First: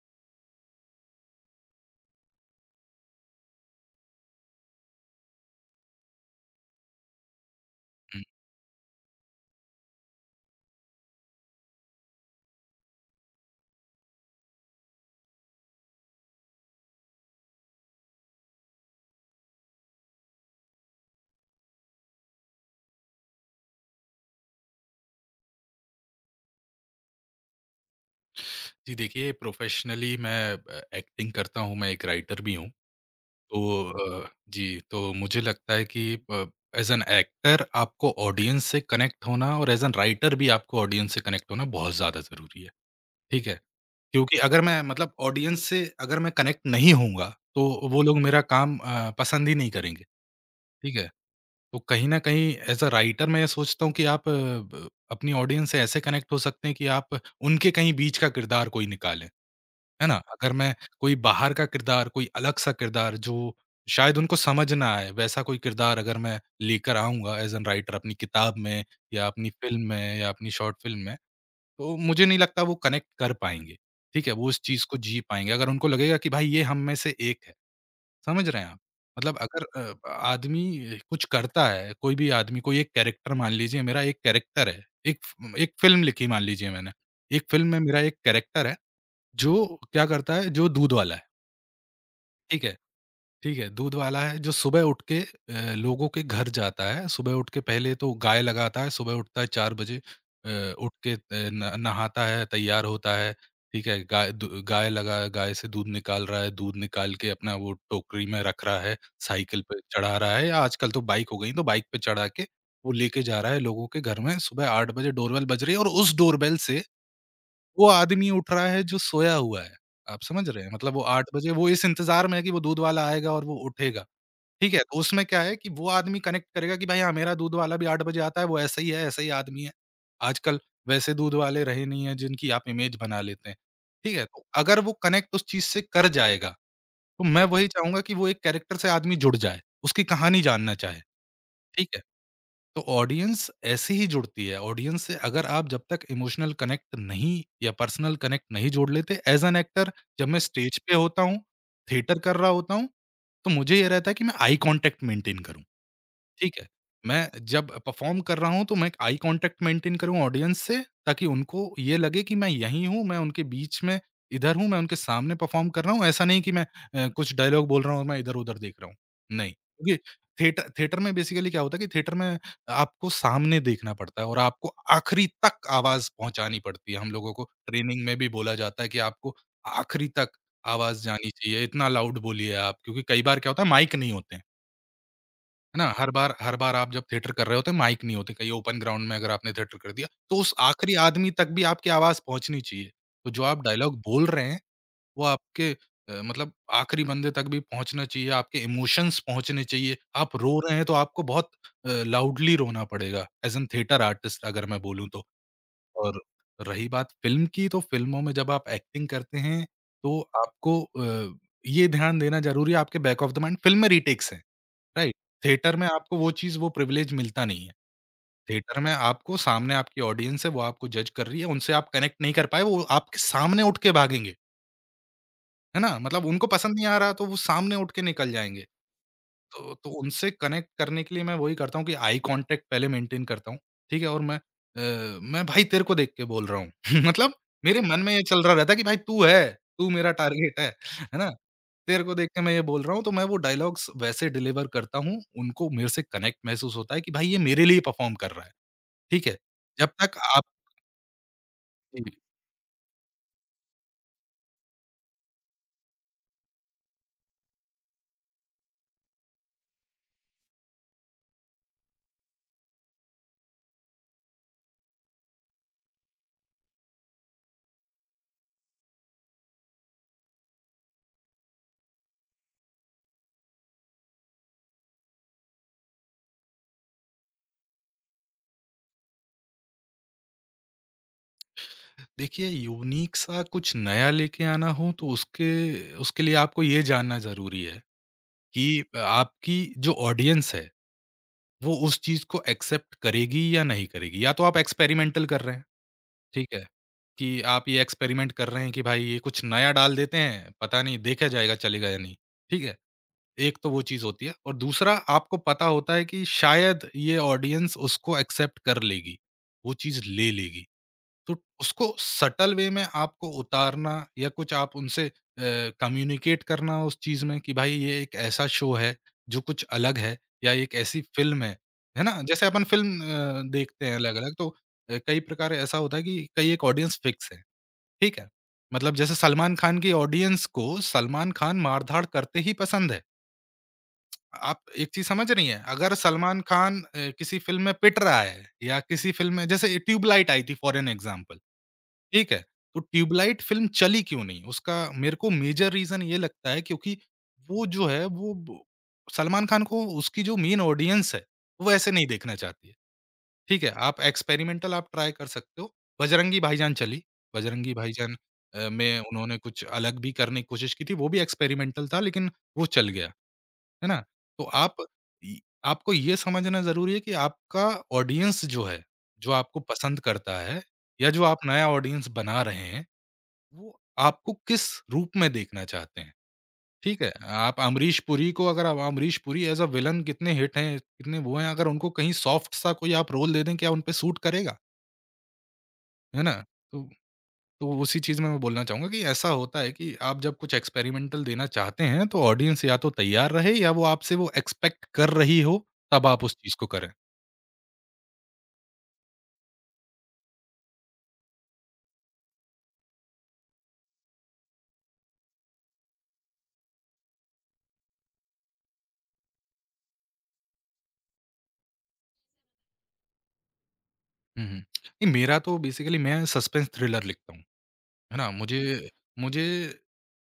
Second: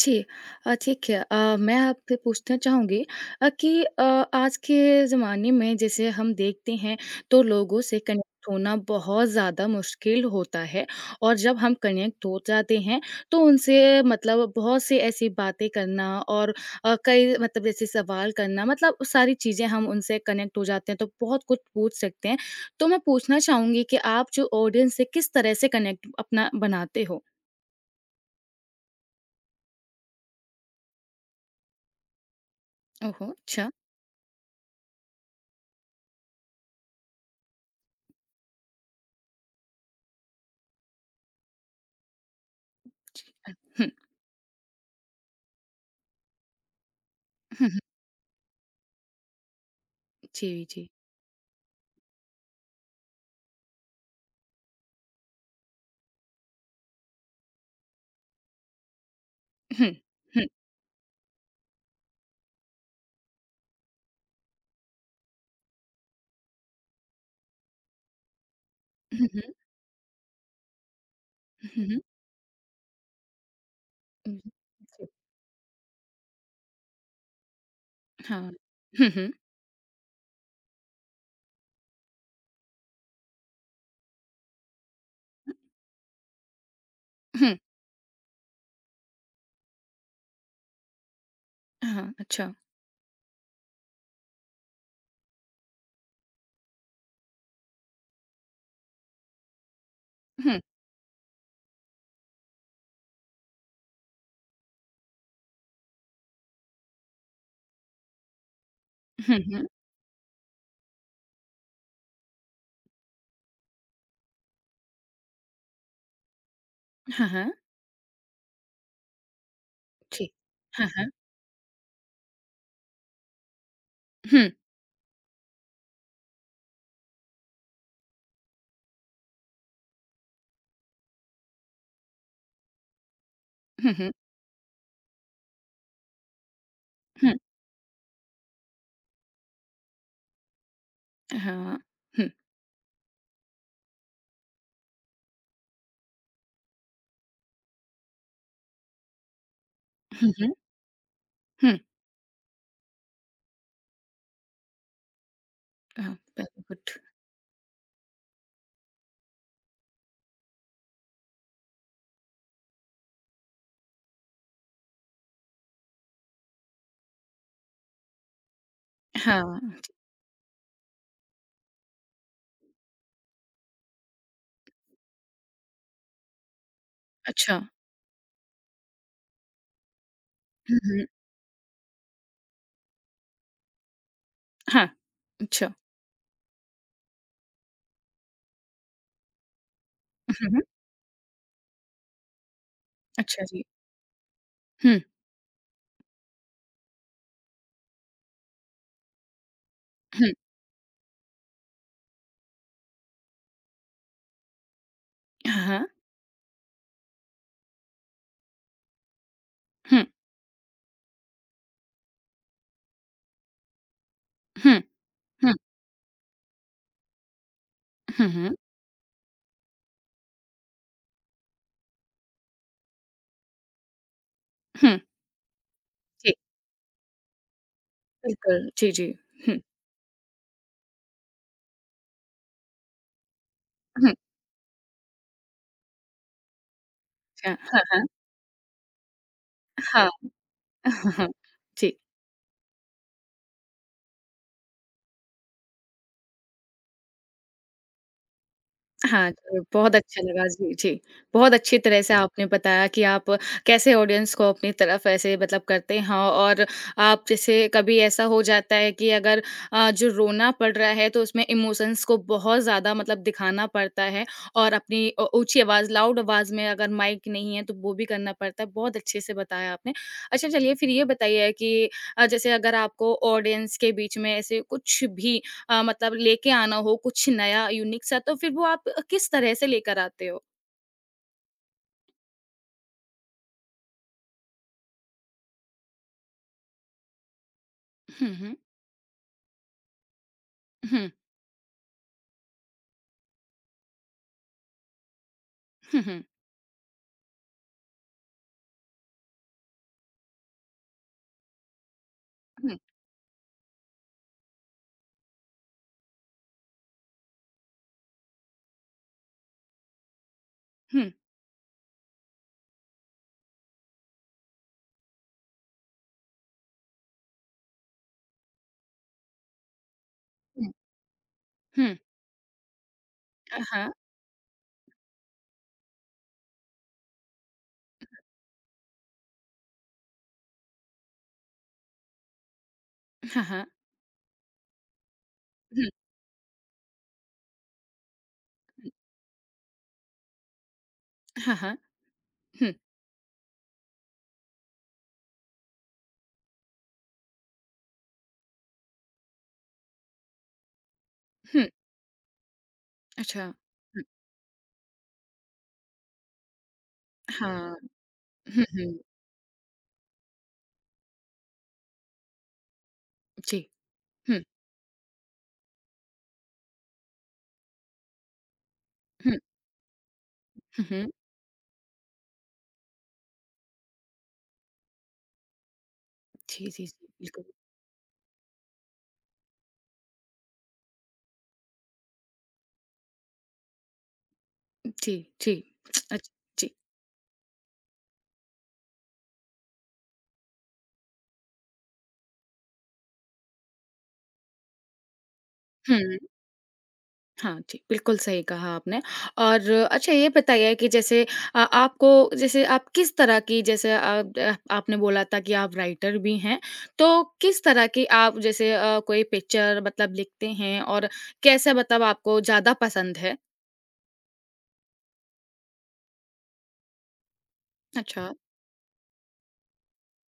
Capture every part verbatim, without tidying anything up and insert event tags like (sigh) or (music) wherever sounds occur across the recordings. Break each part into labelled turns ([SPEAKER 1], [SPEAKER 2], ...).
[SPEAKER 1] जी। अ, ठीक है। अ, मैं आपसे पूछना चाहूँगी अ, कि अ, आज के ज़माने में जैसे हम देखते हैं तो लोगों से कनेक्ट होना बहुत ज़्यादा मुश्किल होता है और जब हम कनेक्ट हो जाते हैं तो उनसे मतलब बहुत सी ऐसी बातें करना और अ, कई मतलब जैसे सवाल करना मतलब सारी चीज़ें हम उनसे कनेक्ट हो जाते हैं तो बहुत कुछ पूछ सकते हैं। तो मैं पूछना चाहूँगी कि आप जो ऑडियंस से किस तरह से कनेक्ट अपना बनाते हो?
[SPEAKER 2] जी देखिए, प्रोफ़ेशनली मैं अ, एक्टिंग करता हूँ, मैं एक राइटर भी हूँ।
[SPEAKER 1] ओहो! अच्छा।
[SPEAKER 2] तो अ, जी, तो मुझे लगता है कि प एज़ एन एक्टर आपको ऑडियंस से कनेक्ट होना और एज़ एन राइटर भी आपको ऑडियंस से कनेक्ट होना बहुत ज़्यादा ज़रूरी है। ठीक है?
[SPEAKER 1] हुँ,
[SPEAKER 2] क्योंकि अगर मैं मतलब ऑडियंस से अगर मैं कनेक्ट नहीं होऊँगा,
[SPEAKER 1] हुँ।
[SPEAKER 2] तो वो लोग मेरा काम अ, पसंद ही नहीं करेंगे।
[SPEAKER 1] जी, जी।
[SPEAKER 2] ठीक है? तो कहीं न कहीं एज़ अ राइटर मैं ये सोचता हूँ कि आप अ, ब अपनी ऑडियंस से ऐसे कनेक्ट हो सकते हैं कि आप उनके कहीं बीच का किरदार कोई निकालें।
[SPEAKER 1] हुँ,
[SPEAKER 2] है ना?
[SPEAKER 1] हुँ,
[SPEAKER 2] अगर मैं कोई बाहर का किरदार, कोई अलग सा किरदार जो शायद उनको समझ ना आए, वैसा कोई किरदार अगर मैं लेकर आऊँगा एज़ एन राइटर अपनी किताब में या
[SPEAKER 1] हुँ, हुँ,
[SPEAKER 2] अपनी फ़िल्म में या अपनी शॉर्ट फ़िल्म में, तो
[SPEAKER 1] हुँ,
[SPEAKER 2] मुझे नहीं लगता वो कनेक्ट कर पाएँगे, ठीक है?
[SPEAKER 1] हुँ,
[SPEAKER 2] वो
[SPEAKER 1] हुँ,
[SPEAKER 2] उस चीज़ को
[SPEAKER 1] जी।
[SPEAKER 2] जी पाएँगे। अगर उनको लगेगा कि भाई ये हम में से एक है, समझ
[SPEAKER 1] हाँ।
[SPEAKER 2] रहे हैं आप?
[SPEAKER 1] हुँ, हुँ,
[SPEAKER 2] मतलब अगर अ, आदमी कुछ करता है, कोई भी आदमी कोई एक कैरेक्टर मान लीजिए मेरा एक कैरेक्टर है, एक फ़ एक फ़िल्म लिखी मान लीजिए मैंने, एक
[SPEAKER 1] हुँ,
[SPEAKER 2] फ़िल्म में मेरा एक कैरेक्टर है। जो क्या करता है, जो दूध वाला है,
[SPEAKER 1] हाँ, अच्छा।
[SPEAKER 2] ठीक है, ठीक है, दूध वाला है जो सुबह उठ के अ, लोगों के घर जाता है, सुबह उठ के पहले तो गाय लगाता है, सुबह उठता है चार बजे
[SPEAKER 1] हुँ,
[SPEAKER 2] अ, उठ के अ, न नहाता है, तैयार होता है, ठीक है, गाय दू गाय लगा गाय से दूध निकाल रहा है, दूध निकाल के अपना वो टोकरी में रख रहा है,
[SPEAKER 1] हुँ,
[SPEAKER 2] साइकिल
[SPEAKER 1] हुँ,
[SPEAKER 2] पे चढ़ा रहा है या आजकल तो बाइक हो गई, तो बाइक पे चढ़ा के वो लेके जा रहा है लोगों के घर में, सुबह आठ बजे डोरबेल बज रही है और उस डोरबेल से
[SPEAKER 1] हाँ, हाँ,
[SPEAKER 2] वो आदमी उठ रहा है जो सोया हुआ है। आप
[SPEAKER 1] जी।
[SPEAKER 2] समझ रहे हैं?
[SPEAKER 1] हाँ,
[SPEAKER 2] मतलब वो
[SPEAKER 1] हाँ,
[SPEAKER 2] आठ बजे वो इस इंतज़ार में है कि वो दूध वाला आएगा और वो उठेगा।
[SPEAKER 1] हुँ,
[SPEAKER 2] ठीक है? तो उसमें क्या है कि वो आदमी कनेक्ट करेगा कि भाई हाँ, मेरा दूध वाला भी आठ बजे आता है, वो ऐसा ही है, ऐसा ही आदमी है। आजकल वैसे दूध वाले रहे नहीं हैं जिनकी आप इमेज बना लेते हैं।
[SPEAKER 1] हुँ, हुँ,
[SPEAKER 2] ठीक है? तो अगर वो कनेक्ट उस चीज़ से कर जाएगा, तो
[SPEAKER 1] हुँ,
[SPEAKER 2] मैं वही चाहूँगा कि वो एक कैरेक्टर से आदमी जुड़ जाए, उसकी कहानी जानना चाहे।
[SPEAKER 1] हाँ,
[SPEAKER 2] ठीक है?
[SPEAKER 1] हुँ,
[SPEAKER 2] तो ऑडियंस ऐसे ही जुड़ती है, ऑडियंस से अगर आप जब तक इमोशनल कनेक्ट नहीं या पर्सनल कनेक्ट नहीं जोड़ लेते एज़ एन एक्टर जब
[SPEAKER 1] हुँ,
[SPEAKER 2] मैं
[SPEAKER 1] हुँ,
[SPEAKER 2] स्टेज पे होता हूँ,
[SPEAKER 1] हुँ,
[SPEAKER 2] थिएटर कर रहा होता हूँ, तो मुझे ये रहता है कि मैं आई कॉन्टैक्ट मेंटेन करूँ।
[SPEAKER 1] हाँ,
[SPEAKER 2] ठीक
[SPEAKER 1] वेरी
[SPEAKER 2] है।
[SPEAKER 1] गुड।
[SPEAKER 2] मैं जब परफ़ॉर्म कर रहा हूँ तो मैं एक आई कॉन्टैक्ट मेंटेन करूँ ऑडियंस से ताकि उनको ये लगे कि मैं यहीं हूँ, मैं उनके बीच में इधर हूँ, मैं उनके सामने परफ़ॉर्म कर रहा हूँ। ऐसा नहीं कि मैं अ, कुछ डायलॉग बोल रहा हूँ और मैं इधर-उधर देख रहा हूँ। नहीं,
[SPEAKER 1] हाँ,
[SPEAKER 2] क्योंकि थिएटर थिएटर में बेसिकली क्या होता है कि थिएटर में आपको सामने देखना पड़ता है और आपको आखिरी तक आवाज़ पहुँचानी पड़ती है। हम लोगों को
[SPEAKER 1] अच्छा।
[SPEAKER 2] ट्रेनिंग में भी बोला जाता है कि आपको आखिरी तक
[SPEAKER 1] हुँ,
[SPEAKER 2] आवाज़
[SPEAKER 1] हुँ,
[SPEAKER 2] जानी चाहिए, इतना लाउड बोलिए आप क्योंकि कई बार क्या होता है माइक नहीं होते हैं।
[SPEAKER 1] हाँ, अच्छा।
[SPEAKER 2] है ना? हर बार हर बार आप जब थिएटर कर रहे होते हैं माइक नहीं होते, कहीं ओपन ग्राउंड में अगर आपने थिएटर कर दिया, तो
[SPEAKER 1] हुँ,
[SPEAKER 2] उस
[SPEAKER 1] हुँ,
[SPEAKER 2] आखिरी आदमी तक भी आपकी आवाज़ पहुँचनी चाहिए। तो जो
[SPEAKER 1] अच्छा
[SPEAKER 2] आप
[SPEAKER 1] जी।
[SPEAKER 2] डायलॉग बोल रहे हैं,
[SPEAKER 1] हुँ,
[SPEAKER 2] वो आपके अ, मतलब आखिरी बंदे तक भी पहुँचना चाहिए, आपके इमोशंस पहुँचने चाहिए।
[SPEAKER 1] हुँ,
[SPEAKER 2] आप रो रहे हैं तो आपको बहुत अ, लाउडली रोना पड़ेगा एज़ एन थिएटर आर्टिस्ट अगर मैं बोलूँ तो।
[SPEAKER 1] हाँ, हाँ,
[SPEAKER 2] और रही बात फ़िल्म की, तो फ़िल्मों में जब आप एक्टिंग करते हैं,
[SPEAKER 1] हुँ,
[SPEAKER 2] तो आपको अ, ये ध्यान देना ज़रूरी है आपके back of the mind film में रीटेक्स हैं।
[SPEAKER 1] हुँ,
[SPEAKER 2] राइट,
[SPEAKER 1] हुँ,
[SPEAKER 2] थिएटर में आपको वो चीज़, वो प्रिविलेज मिलता नहीं है।
[SPEAKER 1] हुँ, हुँ,
[SPEAKER 2] थिएटर में आपको सामने आपकी ऑडियंस है, वो आपको जज कर रही है, उनसे आप कनेक्ट नहीं कर पाए, वो आपके सामने उठ के भागेंगे।
[SPEAKER 1] हुँ,
[SPEAKER 2] है ना? मतलब
[SPEAKER 1] जी,
[SPEAKER 2] उनको पसंद नहीं आ रहा तो वो सामने उठ के निकल जाएँगे।
[SPEAKER 1] बिल्कुल, जी, जी। हुँ,
[SPEAKER 2] तो तो उनसे कनेक्ट करने के लिए मैं वही करता हूँ कि आई कॉन्टैक्ट पहले मेंटेन करता हूँ, ठीक है?
[SPEAKER 1] हुँ,
[SPEAKER 2] और मैं अ, मैं भाई तेरे को देख के बोल रहा हूँ। (laughs) मतलब
[SPEAKER 1] अच्छा,
[SPEAKER 2] मेरे
[SPEAKER 1] हाँ,
[SPEAKER 2] मन
[SPEAKER 1] हाँ,
[SPEAKER 2] में ये चल रहा रहता है कि भाई तू है, तू
[SPEAKER 1] हाँ,
[SPEAKER 2] मेरा टारगेट है,
[SPEAKER 1] हाँ,
[SPEAKER 2] है
[SPEAKER 1] हाँ,
[SPEAKER 2] ना?
[SPEAKER 1] जी।
[SPEAKER 2] तेरे को देख के मैं ये बोल रहा हूँ तो मैं वो डायलॉग्स वैसे डिलीवर करता हूँ, उनको मेरे से कनेक्ट महसूस होता है कि भाई ये मेरे लिए परफॉर्म कर रहा है, ठीक
[SPEAKER 1] हाँ,
[SPEAKER 2] है?
[SPEAKER 1] ज़रूर,
[SPEAKER 2] जब
[SPEAKER 1] बहुत
[SPEAKER 2] तक
[SPEAKER 1] अच्छा लगा। जी, जी। बहुत अच्छी तरह से
[SPEAKER 2] आप
[SPEAKER 1] आपने बताया कि आप कैसे ऑडियंस को अपनी तरफ ऐसे मतलब करते हैं और आप जैसे कभी ऐसा हो जाता है कि अगर अ, जो रोना पड़ रहा है तो उसमें इमोशंस को बहुत ज़्यादा मतलब दिखाना पड़ता है और अपनी अ, ऊँची आवाज़, लाउड आवाज़ में अगर माइक नहीं है तो वो भी करना पड़ता है। बहुत अच्छे से बताया आपने। अच्छा चलिए फिर ये बताइए कि अ, जैसे अगर आपको ऑडियंस के बीच में ऐसे कुछ भी अ, मतलब लेके आना हो कुछ नया यूनिक सा तो फिर वो आप किस तरह से लेकर आते हो?
[SPEAKER 2] देखिए यूनिक सा कुछ नया लेके आना हो तो उसके उसके लिए आपको ये जानना ज़रूरी है
[SPEAKER 1] हुँ, हुँ।
[SPEAKER 2] कि आपकी जो ऑडियंस है
[SPEAKER 1] हुँ,
[SPEAKER 2] वो उस चीज़ को एक्सेप्ट करेगी या नहीं करेगी। या तो आप एक्सपेरिमेंटल कर रहे हैं,
[SPEAKER 1] हुँ, हुँ,
[SPEAKER 2] ठीक है? कि आप ये एक्सपेरिमेंट कर रहे हैं कि भाई ये कुछ नया डाल देते हैं, पता नहीं देखा जाएगा चलेगा या नहीं, ठीक है?
[SPEAKER 1] हुँ,
[SPEAKER 2] एक तो वो चीज़ होती है और दूसरा आपको पता होता है कि शायद ये ऑडियंस उसको एक्सेप्ट कर लेगी, वो चीज़ ले लेगी।
[SPEAKER 1] हुँ,
[SPEAKER 2] तो उसको सटल वे में आपको उतारना या कुछ आप उनसे कम्युनिकेट करना उस चीज़ में कि भाई ये एक ऐसा शो है जो कुछ अलग है या
[SPEAKER 1] हुँ,
[SPEAKER 2] एक ऐसी फ़िल्म है,
[SPEAKER 1] हुँ।
[SPEAKER 2] है ना? जैसे अपन फ़िल्म अ,
[SPEAKER 1] अ,
[SPEAKER 2] देखते
[SPEAKER 1] हाँ,
[SPEAKER 2] हैं अलग-अलग तो अ, कई प्रकार ऐसा होता है कि कई एक ऑडियंस फ़िक्स है, ठीक है? मतलब जैसे सलमान खान की ऑडियंस को सलमान खान मार-धाड़ करते ही पसंद है।
[SPEAKER 1] हाँ, हाँ।
[SPEAKER 2] आप एक चीज़ समझ रही हैं?
[SPEAKER 1] हुँ,
[SPEAKER 2] अगर सलमान खान अ, किसी फ़िल्म में पिट रहा है या किसी फ़िल्म में जैसे ये ट्यूबलाइट आई थी फॉर एन एग्ज़ाम्पल।
[SPEAKER 1] हाँ, हाँ।
[SPEAKER 2] ठीक है,
[SPEAKER 1] हुँ,
[SPEAKER 2] तो ट्यूबलाइट फ़िल्म चली क्यों नहीं? उसका मेरे को मेजर रीज़न ये लगता है क्योंकि वो जो है वो ब सलमान खान को उसकी जो मेन ऑडियंस है,
[SPEAKER 1] हुँ।
[SPEAKER 2] वो ऐसे नहीं देखना चाहती है।
[SPEAKER 1] अच्छा।
[SPEAKER 2] ठीक है, आप
[SPEAKER 1] हुँ,
[SPEAKER 2] एक्सपेरिमेंटल आप ट्राई कर सकते हो। बजरंगी भाईजान चली, बजरंगी
[SPEAKER 1] हाँ।
[SPEAKER 2] भाईजान
[SPEAKER 1] हुँ,
[SPEAKER 2] अ,
[SPEAKER 1] हुँ।
[SPEAKER 2] में उन्होंने कुछ अलग भी करने की कोशिश की थी, वो भी एक्सपेरिमेंटल था लेकिन वो चल गया,
[SPEAKER 1] जी।
[SPEAKER 2] है ना?
[SPEAKER 1] हुँ,
[SPEAKER 2] तो आप इ आपको ये समझना ज़रूरी है कि आपका ऑडियंस जो है, जो
[SPEAKER 1] हुँ,
[SPEAKER 2] आपको पसंद करता है
[SPEAKER 1] हुँ,
[SPEAKER 2] या
[SPEAKER 1] हुँ।
[SPEAKER 2] जो आप नया ऑडियंस बना रहे हैं वो आपको किस रूप में देखना चाहते हैं,
[SPEAKER 1] जी, जी,
[SPEAKER 2] ठीक
[SPEAKER 1] जी।
[SPEAKER 2] है?
[SPEAKER 1] बिल्कुल।
[SPEAKER 2] आप अमरीश पुरी को अगर आप Amrish Puri as a villain कितने हिट हैं, कितने वो हैं, अगर उनको कहीं सॉफ्ट सा कोई आप रोल दे दें, क्या उन पे सूट करेगा?
[SPEAKER 1] जी, जी।
[SPEAKER 2] है ना?
[SPEAKER 1] अच्छा, जी।
[SPEAKER 2] तो तो उसी चीज़ में मैं बोलना चाहूँगा कि ऐसा होता है कि आप जब कुछ एक्सपेरिमेंटल देना चाहते हैं, तो ऑडियंस या तो तैयार रहे या वो आपसे वो एक्सपेक्ट कर रही हो, तब
[SPEAKER 1] हुँ।
[SPEAKER 2] आप उस चीज़ को करें।
[SPEAKER 1] हाँ जी, बिल्कुल सही कहा आपने और अच्छा ये बताइए कि जैसे अ, आपको जैसे आप किस तरह की जैसे आप अ, आपने बोला था कि आप राइटर भी हैं, तो किस तरह की आप जैसे अ, कोई पिक्चर मतलब लिखते हैं और कैसे मतलब आपको ज़्यादा पसंद है?
[SPEAKER 2] हुँ, हुँ। नहीं, मेरा तो बेसिकली मैं सस्पेंस थ्रिलर लिखता हूँ। है
[SPEAKER 1] अच्छा,
[SPEAKER 2] ना? मुझे मुझे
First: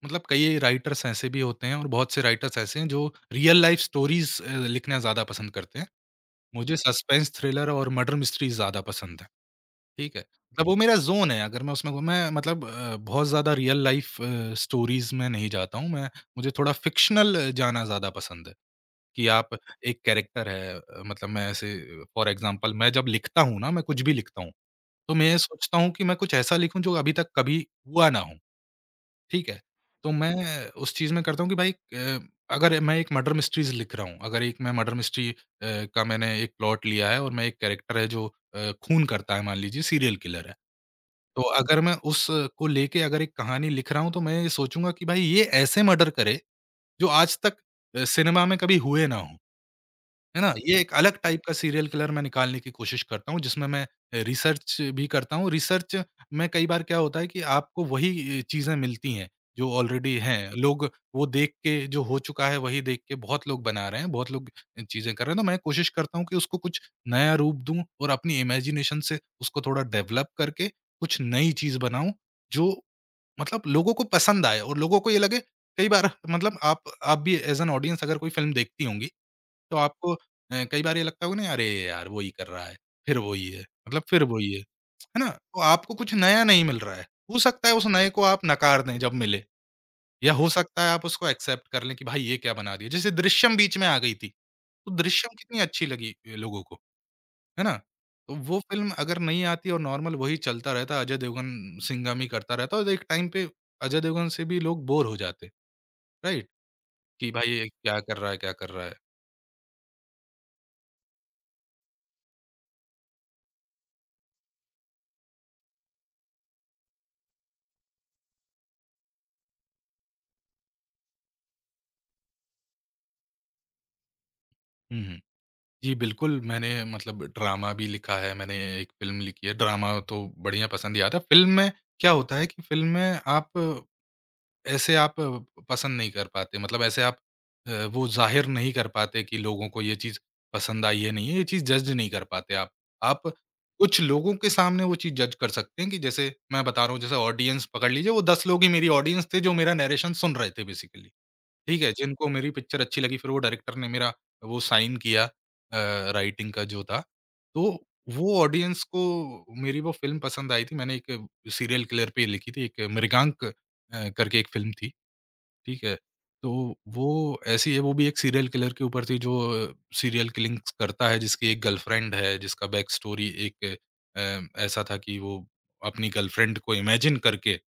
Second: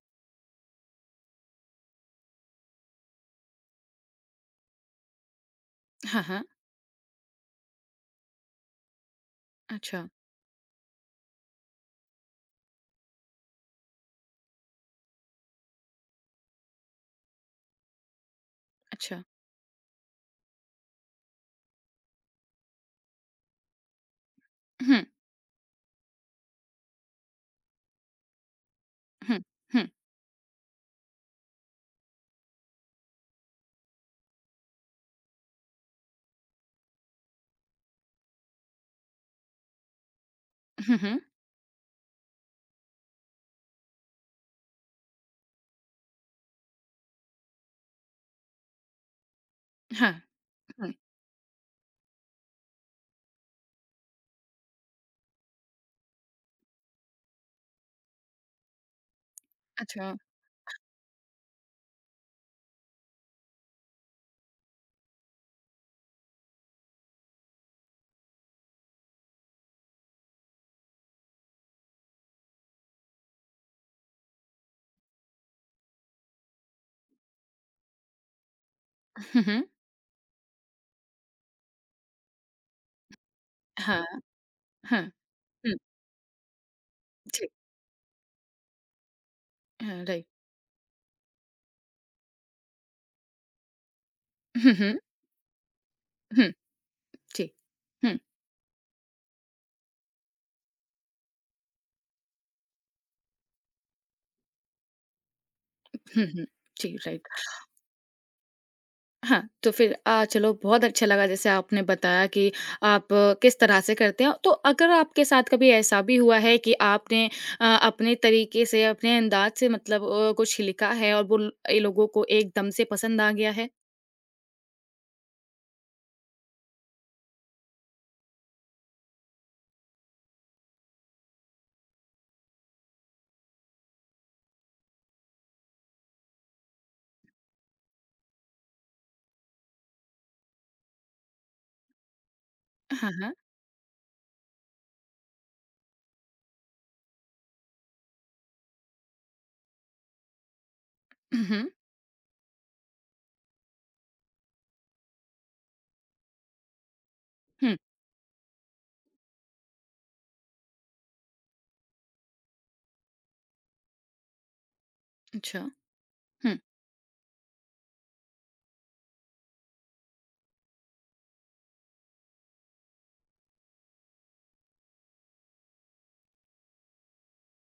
[SPEAKER 2] मतलब कई राइटर्स ऐसे भी होते हैं और बहुत से राइटर्स ऐसे हैं जो रियल लाइफ स्टोरीज़ अ, लिखना ज़्यादा पसंद करते हैं।
[SPEAKER 1] हाँ, हाँ,
[SPEAKER 2] मुझे सस्पेंस थ्रिलर और मर्डर मिस्ट्री ज़्यादा पसंद है,
[SPEAKER 1] अच्छा,
[SPEAKER 2] ठीक है? मतलब वो मेरा ज़ोन है अगर मैं उसमें घूँ मैं मतलब अ, बहुत ज़्यादा रियल लाइफ अ, स्टोरीज़ में नहीं जाता हूँ मैं, मुझे थोड़ा फ़िक्शनल जाना ज़्यादा पसंद है
[SPEAKER 1] अच्छा।
[SPEAKER 2] कि आप एक कैरेक्टर है अ, मतलब मैं ऐसे फॉर एग्ज़ाम्पल मैं जब लिखता हूँ ना, मैं कुछ भी लिखता हूँ,
[SPEAKER 1] हुँ,
[SPEAKER 2] तो मैं ये सोचता हूँ कि मैं कुछ ऐसा लिखूँ जो अभी तक कभी हुआ ना हो।
[SPEAKER 1] हुँ,
[SPEAKER 2] ठीक है?
[SPEAKER 1] हुँ,
[SPEAKER 2] तो मैं उस चीज़ में करता हूँ कि भाई अ, अगर मैं एक मर्डर मिस्ट्रीज़ लिख रहा हूँ, अगर एक मैं मर्डर मिस्ट्री अ, का मैंने एक प्लॉट लिया है और मैं एक कैरेक्टर है जो अ, खून करता है, मान लीजिए सीरियल किलर है।
[SPEAKER 1] हुँ, हुँ,
[SPEAKER 2] तो अगर मैं उसको लेके अगर एक कहानी लिख रहा हूँ, तो मैं ये सोचूँगा कि भाई ये ऐसे मर्डर करे, जो आज तक अ, सिनेमा में कभी हुए ना हों।
[SPEAKER 1] हाँ,
[SPEAKER 2] है ना? ये एक
[SPEAKER 1] हुँ,
[SPEAKER 2] अलग टाइप का सीरियल किलर मैं निकालने की कोशिश करता हूँ जिसमें मैं अ, रिसर्च भी करता हूँ। रिसर्च में कई बार क्या होता है कि आपको वही अ, चीज़ें मिलती हैं जो
[SPEAKER 1] अच्छा,
[SPEAKER 2] ऑलरेडी हैं। लोग वो देख के जो हो चुका है वही देख के बहुत लोग बना रहे हैं, बहुत लोग अ, चीज़ें कर रहे हैं। तो मैं कोशिश करता हूँ कि उसको कुछ नया रूप दूँ और अपनी इमेजिनेशन से उसको थोड़ा डेवलप करके कुछ नई चीज़ बनाऊँ जो मतलब लोगों को पसंद आए और लोगों को ये लगे कई बार मतलब आप आप भी एज़ एन ऑडियंस अगर कोई फ़िल्म देखती होंगी
[SPEAKER 1] हुँ, हुँ,
[SPEAKER 2] तो आपको अ, कई बार ये लगता होगा ना, "अरे यार! वो ही कर रहा है, फिर वो ही है, मतलब
[SPEAKER 1] हाँ,
[SPEAKER 2] फिर वो ही है।"
[SPEAKER 1] हाँ,
[SPEAKER 2] है ना? तो
[SPEAKER 1] हुँ,
[SPEAKER 2] आपको कुछ नया नहीं मिल रहा है। हो
[SPEAKER 1] जी,
[SPEAKER 2] सकता है उस नए को आप नकार दें जब मिले
[SPEAKER 1] हाँ, राइट,
[SPEAKER 2] या हो सकता है आप उसको एक्सेप्ट कर लें कि भाई ये क्या बना दिया। जैसे दृश्यम बीच में आ गई थी,
[SPEAKER 1] हुँ,
[SPEAKER 2] तो
[SPEAKER 1] हुँ,
[SPEAKER 2] दृश्यम कितनी अच्छी लगी अ,
[SPEAKER 1] हुँ,
[SPEAKER 2] लोगों को,
[SPEAKER 1] जी,
[SPEAKER 2] है ना?
[SPEAKER 1] हुँ,
[SPEAKER 2] तो वो फ़िल्म अगर नहीं आती और नॉर्मल वही चलता रहता, अजय देवगन सिंघम ही करता रहता और एक टाइम पे अजय देवगन से भी लोग बोर हो जाते,
[SPEAKER 1] हुँ, हुँ,
[SPEAKER 2] राइट?
[SPEAKER 1] जी, राइट।
[SPEAKER 2] कि भाई ये क्या कर रहा है, क्या कर रहा है?
[SPEAKER 1] हाँ, तो फिर अ, चलो बहुत अच्छा लगा जैसे आपने बताया कि आप आ, किस तरह से करते हैं। तो अगर आपके साथ कभी ऐसा भी हुआ है कि आपने अ, अपने तरीके से, अपने अंदाज़ से मतलब अ, कुछ लिखा है और वो ल ये लोगों को एकदम से पसंद आ गया है?
[SPEAKER 2] हुँ, हुँ। जी, बिल्कुल, मैंने मतलब ड्रामा भी लिखा है, मैंने एक फ़िल्म लिखी है, ड्रामा तो बढ़िया पसंद ही आता है। फ़िल्म में क्या होता है कि फ़िल्म में आप ऐसे आप पसंद नहीं कर पाते, मतलब ऐसे आप अ, वो ज़ाहिर नहीं कर पाते कि लोगों को ये चीज़ पसंद आई है, नहीं है, ये चीज़ जज नहीं कर पाते आप।
[SPEAKER 1] हाँ,
[SPEAKER 2] आप
[SPEAKER 1] हाँ।
[SPEAKER 2] कुछ लोगों के सामने वो चीज़ जज कर सकते हैं कि जैसे मैं बता रहा हूँ, जैसे ऑडियंस पकड़ लीजिए, वो दस लोग ही मेरी ऑडियंस थे, जो मेरा नैरेशन सुन रहे थे बेसिकली।
[SPEAKER 1] हुँ, हुँ।
[SPEAKER 2] ठीक है, जिनको मेरी पिक्चर अच्छी लगी फिर वो डायरेक्टर ने मेरा वो साइन किया अ, राइटिंग का जो था। तो
[SPEAKER 1] हुँ,
[SPEAKER 2] वो ऑडियंस को मेरी वो फ़िल्म पसंद आई थी। मैंने एक सीरियल किलर पे लिखी थी, एक मृगांक अ, करके एक फ़िल्म थी,
[SPEAKER 1] अच्छा।
[SPEAKER 2] ठीक है? तो
[SPEAKER 1] हुँ,
[SPEAKER 2] वो ऐसी है, वो भी एक सीरियल किलर के ऊपर थी जो सीरियल किलिंग्स करता है, जिसकी एक गर्लफ्रेंड है, जिसका बैक स्टोरी एक अ, ऐसा था कि वो अपनी गर्लफ्रेंड को इमेजिन करके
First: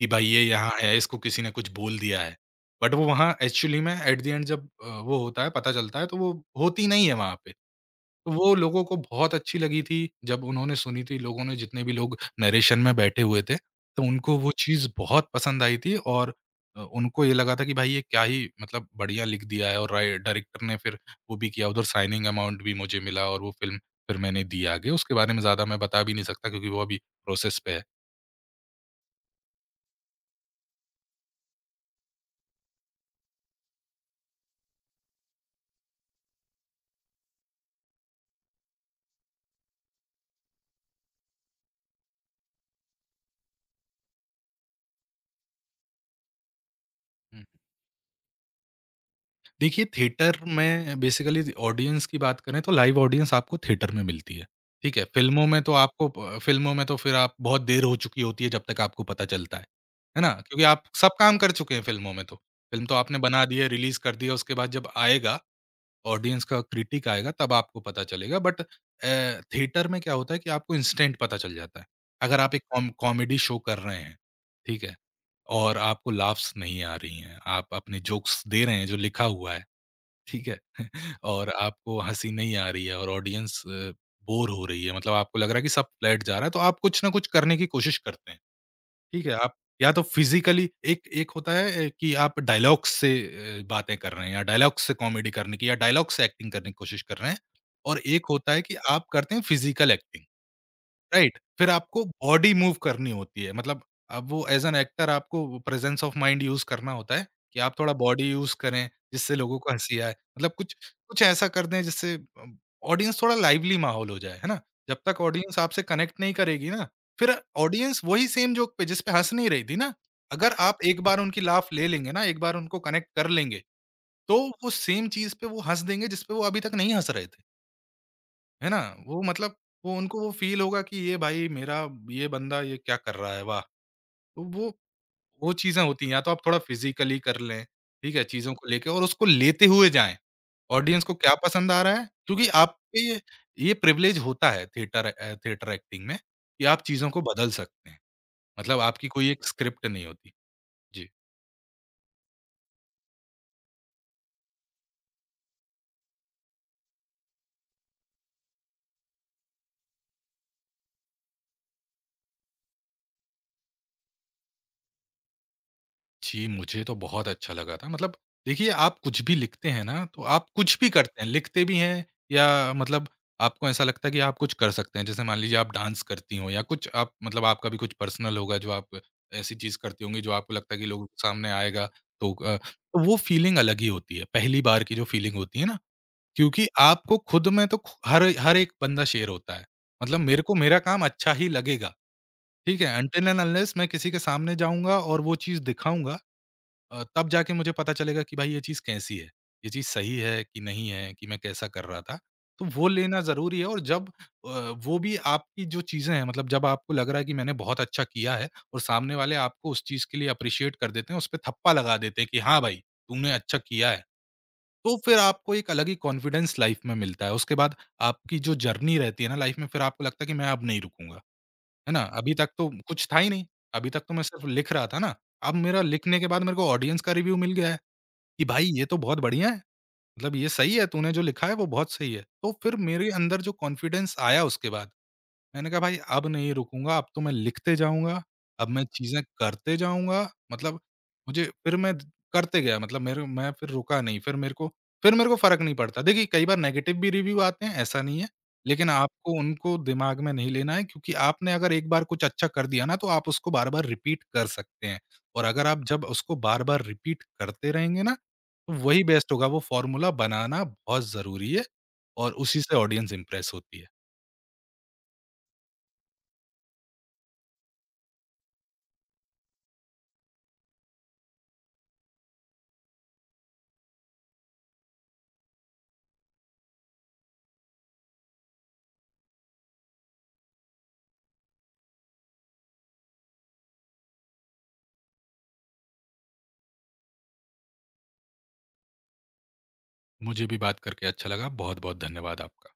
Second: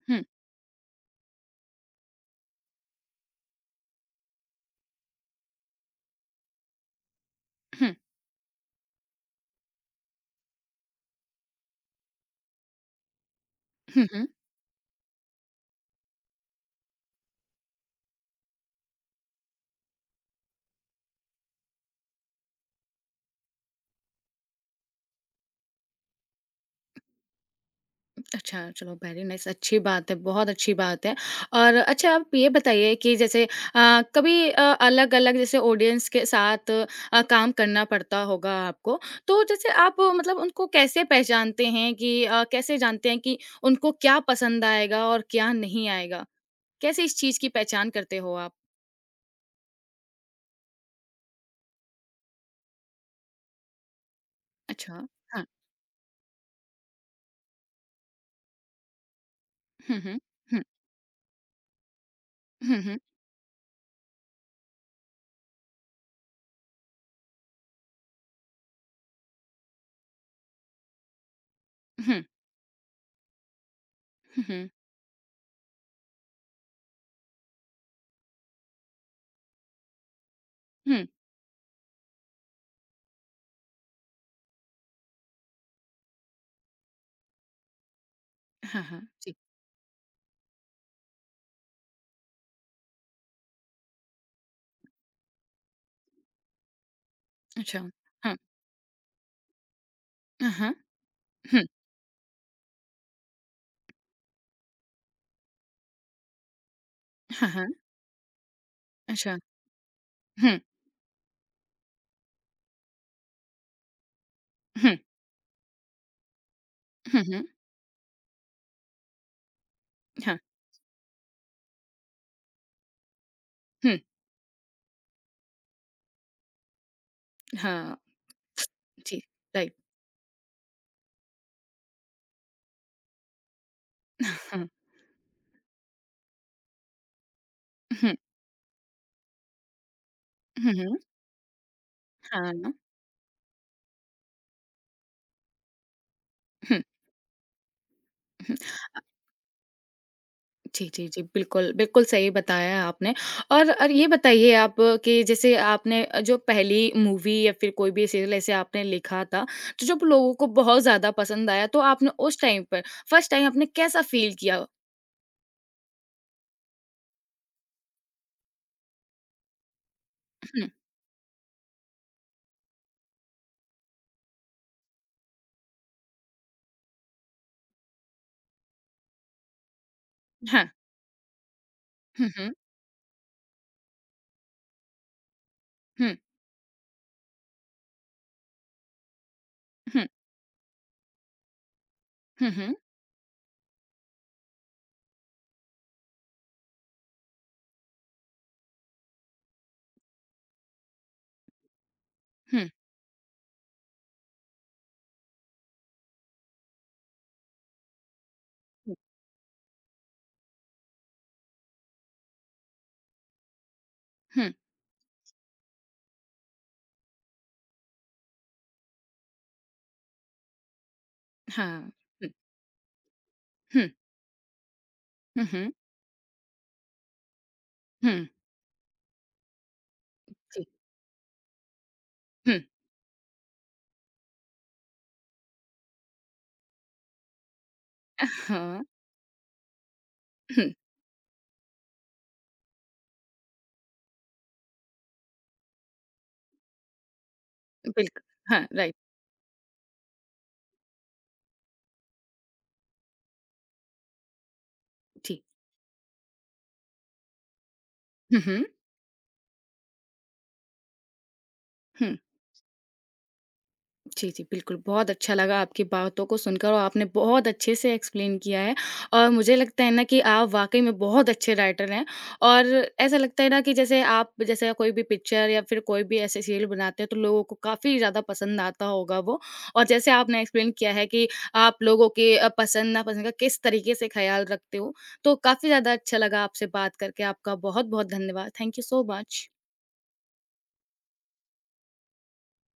[SPEAKER 2] कि
[SPEAKER 1] हुँ,
[SPEAKER 2] भाई ये यहाँ है, इसको किसी ने कुछ बोल दिया है। बट वो वहाँ एक्चुअली में एट द एंड जब अ, वो होता है, पता चलता है तो वो होती नहीं है वहाँ पे।
[SPEAKER 1] हुँ,
[SPEAKER 2] तो वो लोगों को बहुत अच्छी लगी थी, जब उन्होंने सुनी थी, लोगों ने जितने भी लोग नरेशन में बैठे हुए थे, तो
[SPEAKER 1] हुँ, हुँ।
[SPEAKER 2] उनको वो चीज़ बहुत पसंद आई थी और अ, उनको ये लगा था कि भाई ये क्या ही मतलब बढ़िया लिख दिया है और राइ डायरेक्टर ने फिर वो भी किया, उधर साइनिंग अमाउंट भी मुझे मिला और वो फ़िल्म फिर मैंने दी आगे। उसके बारे में ज़्यादा मैं बता भी नहीं सकता क्योंकि वो अभी प्रोसेस पे है।
[SPEAKER 1] अच्छा, चलो वेरी नाइस अच्छी बात है, बहुत अच्छी बात है। और अच्छा आप ये बताइए कि जैसे अ, कभी अ, अलग-अलग जैसे ऑडियंस के साथ अ, काम करना पड़ता होगा आपको, तो जैसे आप आ, मतलब उनको कैसे पहचानते हैं कि अ, कैसे जानते हैं कि उनको क्या पसंद आएगा और क्या नहीं आएगा? कैसे इस चीज़
[SPEAKER 2] हुँ।
[SPEAKER 1] की पहचान करते हो आप?
[SPEAKER 2] देखिए, थिएटर में बेसिकली ऑडियंस की बात करें तो लाइव ऑडियंस आपको थिएटर में मिलती है, ठीक
[SPEAKER 1] अच्छा,
[SPEAKER 2] है? फ़िल्मों
[SPEAKER 1] हाँ।
[SPEAKER 2] में तो आपको प फ़िल्मों में तो फिर आप बहुत देर हो चुकी होती है जब तक आपको पता चलता है,
[SPEAKER 1] हुँ, हुँ।
[SPEAKER 2] है ना?
[SPEAKER 1] हुँ,
[SPEAKER 2] क्योंकि आप सब काम कर चुके हैं फ़िल्मों में तो।
[SPEAKER 1] हुँ,
[SPEAKER 2] फ़िल्म तो
[SPEAKER 1] हुँ,
[SPEAKER 2] आपने बना दी है, रिलीज़ कर दिया, उसके बाद जब आएगा, ऑडियंस का क्रिटिक आएगा तब आपको पता चलेगा बट अ, थिएटर में क्या होता है कि आपको इंस्टेंट पता चल जाता है।
[SPEAKER 1] हुँ,
[SPEAKER 2] अगर आप एक कॉम कॉमेडी शो कर रहे हैं,
[SPEAKER 1] हुँ, हुँ,
[SPEAKER 2] ठीक है? और आपको लाफ्स नहीं आ रही हैं, आप अपने जोक्स दे रहे हैं जो लिखा हुआ है। ठीक है?
[SPEAKER 1] हुँ।
[SPEAKER 2] (laughs) और आपको हँसी नहीं आ रही है और ऑडियंस अ, बोर हो रही है मतलब आपको लग रहा है कि सब फ्लैट जा रहा है, तो आप कुछ ना कुछ करने की कोशिश करते हैं,
[SPEAKER 1] हाँ, हाँ।
[SPEAKER 2] ठीक है?
[SPEAKER 1] जी,
[SPEAKER 2] आप या तो फिज़िकली एक एक होता है अ, कि आप डायलॉग्स से अ, बातें कर रहे हैं या डायलॉग्स से कॉमेडी करने की या डायलॉग से एक्टिंग करने की कोशिश कर रहे हैं
[SPEAKER 1] अच्छा।
[SPEAKER 2] और एक
[SPEAKER 1] हाँ,
[SPEAKER 2] होता है कि आप करते हैं फिज़िकल एक्टिंग।
[SPEAKER 1] हाँ, हाँ।
[SPEAKER 2] राइट,
[SPEAKER 1] हुँ,
[SPEAKER 2] फिर आपको बॉडी मूव करनी होती है, मतलब अब वो ऐज़ एन एक्टर आपको प्रेज़ेंस ऑफ माइंड यूज़ करना होता है,
[SPEAKER 1] हाँ,
[SPEAKER 2] कि
[SPEAKER 1] हाँ।
[SPEAKER 2] आप थोड़ा बॉडी यूज़ करें, जिससे
[SPEAKER 1] अच्छा।
[SPEAKER 2] लोगों को हँसी आए। मतलब
[SPEAKER 1] हुँ,
[SPEAKER 2] कुछ कुछ ऐसा कर दें जिससे अ, ऑडियंस थोड़ा लाइवली माहौल हो जाए, है ना? जब
[SPEAKER 1] हुँ।
[SPEAKER 2] तक ऑडियंस आपसे कनेक्ट नहीं करेगी ना,
[SPEAKER 1] हुँ,
[SPEAKER 2] फिर
[SPEAKER 1] हुँ।
[SPEAKER 2] ऑडियंस वही सेम जोक पे जिस पे हँस नहीं रही थी ना,
[SPEAKER 1] हाँ,
[SPEAKER 2] अगर आप एक बार उनकी लाफ़ ले लेंगे ना, एक बार उनको कनेक्ट कर लेंगे,
[SPEAKER 1] हुँ,
[SPEAKER 2] तो वो सेम चीज़ पे वो हँस देंगे जिस पे वो अभी तक नहीं हँस रहे थे।
[SPEAKER 1] हाँ,
[SPEAKER 2] है ना?
[SPEAKER 1] जी,
[SPEAKER 2] वो मतलब
[SPEAKER 1] राइट।
[SPEAKER 2] वो उनको वो फ़ील होगा कि ये भाई मेरा ये बंदा ये क्या कर रहा है, वाह! तो
[SPEAKER 1] हाँ,
[SPEAKER 2] वो वो चीज़ें होती हैं या तो आप थोड़ा फ़िज़िकली कर लें, ठीक
[SPEAKER 1] हुँ,
[SPEAKER 2] है? चीज़ों को लेके और उसको लेते हुए जाएँ।
[SPEAKER 1] हुँ, हुँ,
[SPEAKER 2] ऑडियंस को क्या पसंद आ रहा है? क्योंकि
[SPEAKER 1] हाँ,
[SPEAKER 2] आपके ये ये प्रिविलेज होता है थिएटर अ, थिएटर एक्टिंग में कि आप
[SPEAKER 1] हुँ,
[SPEAKER 2] चीज़ों को बदल सकते हैं।
[SPEAKER 1] हुँ।
[SPEAKER 2] मतलब आपकी कोई एक स्क्रिप्ट नहीं होती।
[SPEAKER 1] जी, जी,
[SPEAKER 2] जी।
[SPEAKER 1] जी, बिल्कुल, बिल्कुल सही बताया आपने और और ये बताइए आप कि जैसे आपने अ, जो पहली मूवी या फिर कोई भी सीरियल ऐसे आपने लिखा था, तो जब लोगों को बहुत ज़्यादा पसंद आया, तो आपने उस टाइम पर फर्स्ट टाइम आपने कैसा फ़ील किया?
[SPEAKER 2] जी, मुझे तो बहुत अच्छा लगा था। मतलब देखिए, आप कुछ भी लिखते हैं ना, तो आप
[SPEAKER 1] हुँ,
[SPEAKER 2] कुछ भी करते हैं, लिखते भी हैं या मतलब आपको ऐसा लगता है कि आप कुछ कर सकते हैं? जैसे मान लीजिए आप डांस करती हो या कुछ आप मतलब आपका भी कुछ पर्सनल होगा जो आप ऐसी चीज़ करती होंगी जो आपको
[SPEAKER 1] हाँ,
[SPEAKER 2] लगता है कि लोगों के सामने आएगा
[SPEAKER 1] हुँ,
[SPEAKER 2] तो
[SPEAKER 1] हुँ,
[SPEAKER 2] अ, तो वो फीलिंग अलग ही होती है, पहली बार की जो फीलिंग होती है ना,
[SPEAKER 1] हुँ,
[SPEAKER 2] क्योंकि आपको खुद में तो खु हर हर एक बंदा शेर होता है।
[SPEAKER 1] हुँ,
[SPEAKER 2] मतलब मेरे को मेरा काम अच्छा ही लगेगा,
[SPEAKER 1] हुँ, हुँ,
[SPEAKER 2] ठीक है? अनटिल एंड अनलेस मैं किसी के सामने जाऊँगा और वो चीज़ दिखाऊँगा अ, तब जाके मुझे पता चलेगा कि भाई ये चीज़ कैसी है, ये चीज़ सही है कि नहीं है, कि मैं कैसा कर रहा था। तो
[SPEAKER 1] हुँ,
[SPEAKER 2] वो लेना ज़रूरी है और जब अ, वो भी आपकी जो चीज़ें हैं मतलब जब आपको लग रहा है कि मैंने बहुत अच्छा किया है और सामने वाले आपको उस चीज़ के लिए अप्रिशिएट कर देते हैं, उस पे थप्पा लगा देते हैं कि हाँ भाई, तूने अच्छा किया है।
[SPEAKER 1] हुँ,
[SPEAKER 2] तो फिर आपको एक अलग ही कॉन्फिडेंस लाइफ़ में मिलता है। उसके बाद आपकी जो जर्नी रहती है ना लाइफ़ में फिर आपको लगता है कि मैं अब नहीं रुकूँगा,
[SPEAKER 1] हाँ,
[SPEAKER 2] है ना?
[SPEAKER 1] हुँ,
[SPEAKER 2] अभी तक तो कुछ था ही नहीं,
[SPEAKER 1] हुँ,
[SPEAKER 2] अभी तक तो मैं सिर्फ़ लिख रहा था ना,
[SPEAKER 1] हुँ,
[SPEAKER 2] अब
[SPEAKER 1] हुँ,
[SPEAKER 2] मेरा लिखने के बाद मेरे को ऑडियंस का रिव्यू मिल गया है।
[SPEAKER 1] हुँ,
[SPEAKER 2] कि भाई ये तो बहुत बढ़िया है, मतलब ये
[SPEAKER 1] जी,
[SPEAKER 2] सही है, तूने जो लिखा है वो बहुत सही है। तो
[SPEAKER 1] हुँ,
[SPEAKER 2] फिर मेरे अंदर जो कॉन्फिडेंस आया उसके बाद, मैंने कहा भाई अब नहीं रुकूँगा, अब तो मैं लिखते जाऊँगा, अब
[SPEAKER 1] हाँ।
[SPEAKER 2] मैं चीज़ें करते जाऊँगा,
[SPEAKER 1] हम्म,
[SPEAKER 2] मतलब मुझे फिर मैं करते गया मतलब मेरे मैं फिर रुका नहीं, फिर मेरे को फिर मेरे को फ़र्क नहीं पड़ता। देखिए कई बार नेगेटिव भी रिव्यू आते हैं, ऐसा नहीं
[SPEAKER 1] बिल्कुल,
[SPEAKER 2] है,
[SPEAKER 1] हाँ,
[SPEAKER 2] लेकिन
[SPEAKER 1] राइट,
[SPEAKER 2] आपको उनको दिमाग में नहीं लेना है क्योंकि आपने अगर एक बार कुछ अच्छा कर दिया ना, तो आप उसको बार-बार रिपीट कर सकते हैं
[SPEAKER 1] जी।
[SPEAKER 2] और अगर आप जब उसको बार-बार रिपीट करते रहेंगे ना,
[SPEAKER 1] हुँ, हुँ,
[SPEAKER 2] तो वही बेस्ट होगा, वो फ़ॉर्मूला बनाना बहुत ज़रूरी है
[SPEAKER 1] हुँ।
[SPEAKER 2] और उसी से ऑडियंस इम्प्रेस होती है।
[SPEAKER 1] जी, जी, बिल्कुल, बहुत अच्छा लगा आपकी बातों को सुनकर और आपने बहुत अच्छे से एक्सप्लेन किया है और मुझे लगता है ना कि आप वाक़ई में बहुत अच्छे राइटर हैं और ऐसा लगता है ना कि जैसे आप जैसे कोई भी पिक्चर या फिर कोई भी ऐसे सीरियल बनाते हैं, तो लोगों को काफ़ी ज़्यादा पसंद आता होगा वो और जैसे आपने एक्सप्लेन किया है कि आप लोगों के अ, पसंद-नापसंद का किस तरीके से ख़्याल रखते हो, तो काफ़ी ज़्यादा अच्छा लगा आपसे बात करके। आपका बहुत-बहुत धन्यवाद। Thank you so much.
[SPEAKER 2] मुझे भी बात करके अच्छा लगा बहुत बहुत धन्यवाद आपका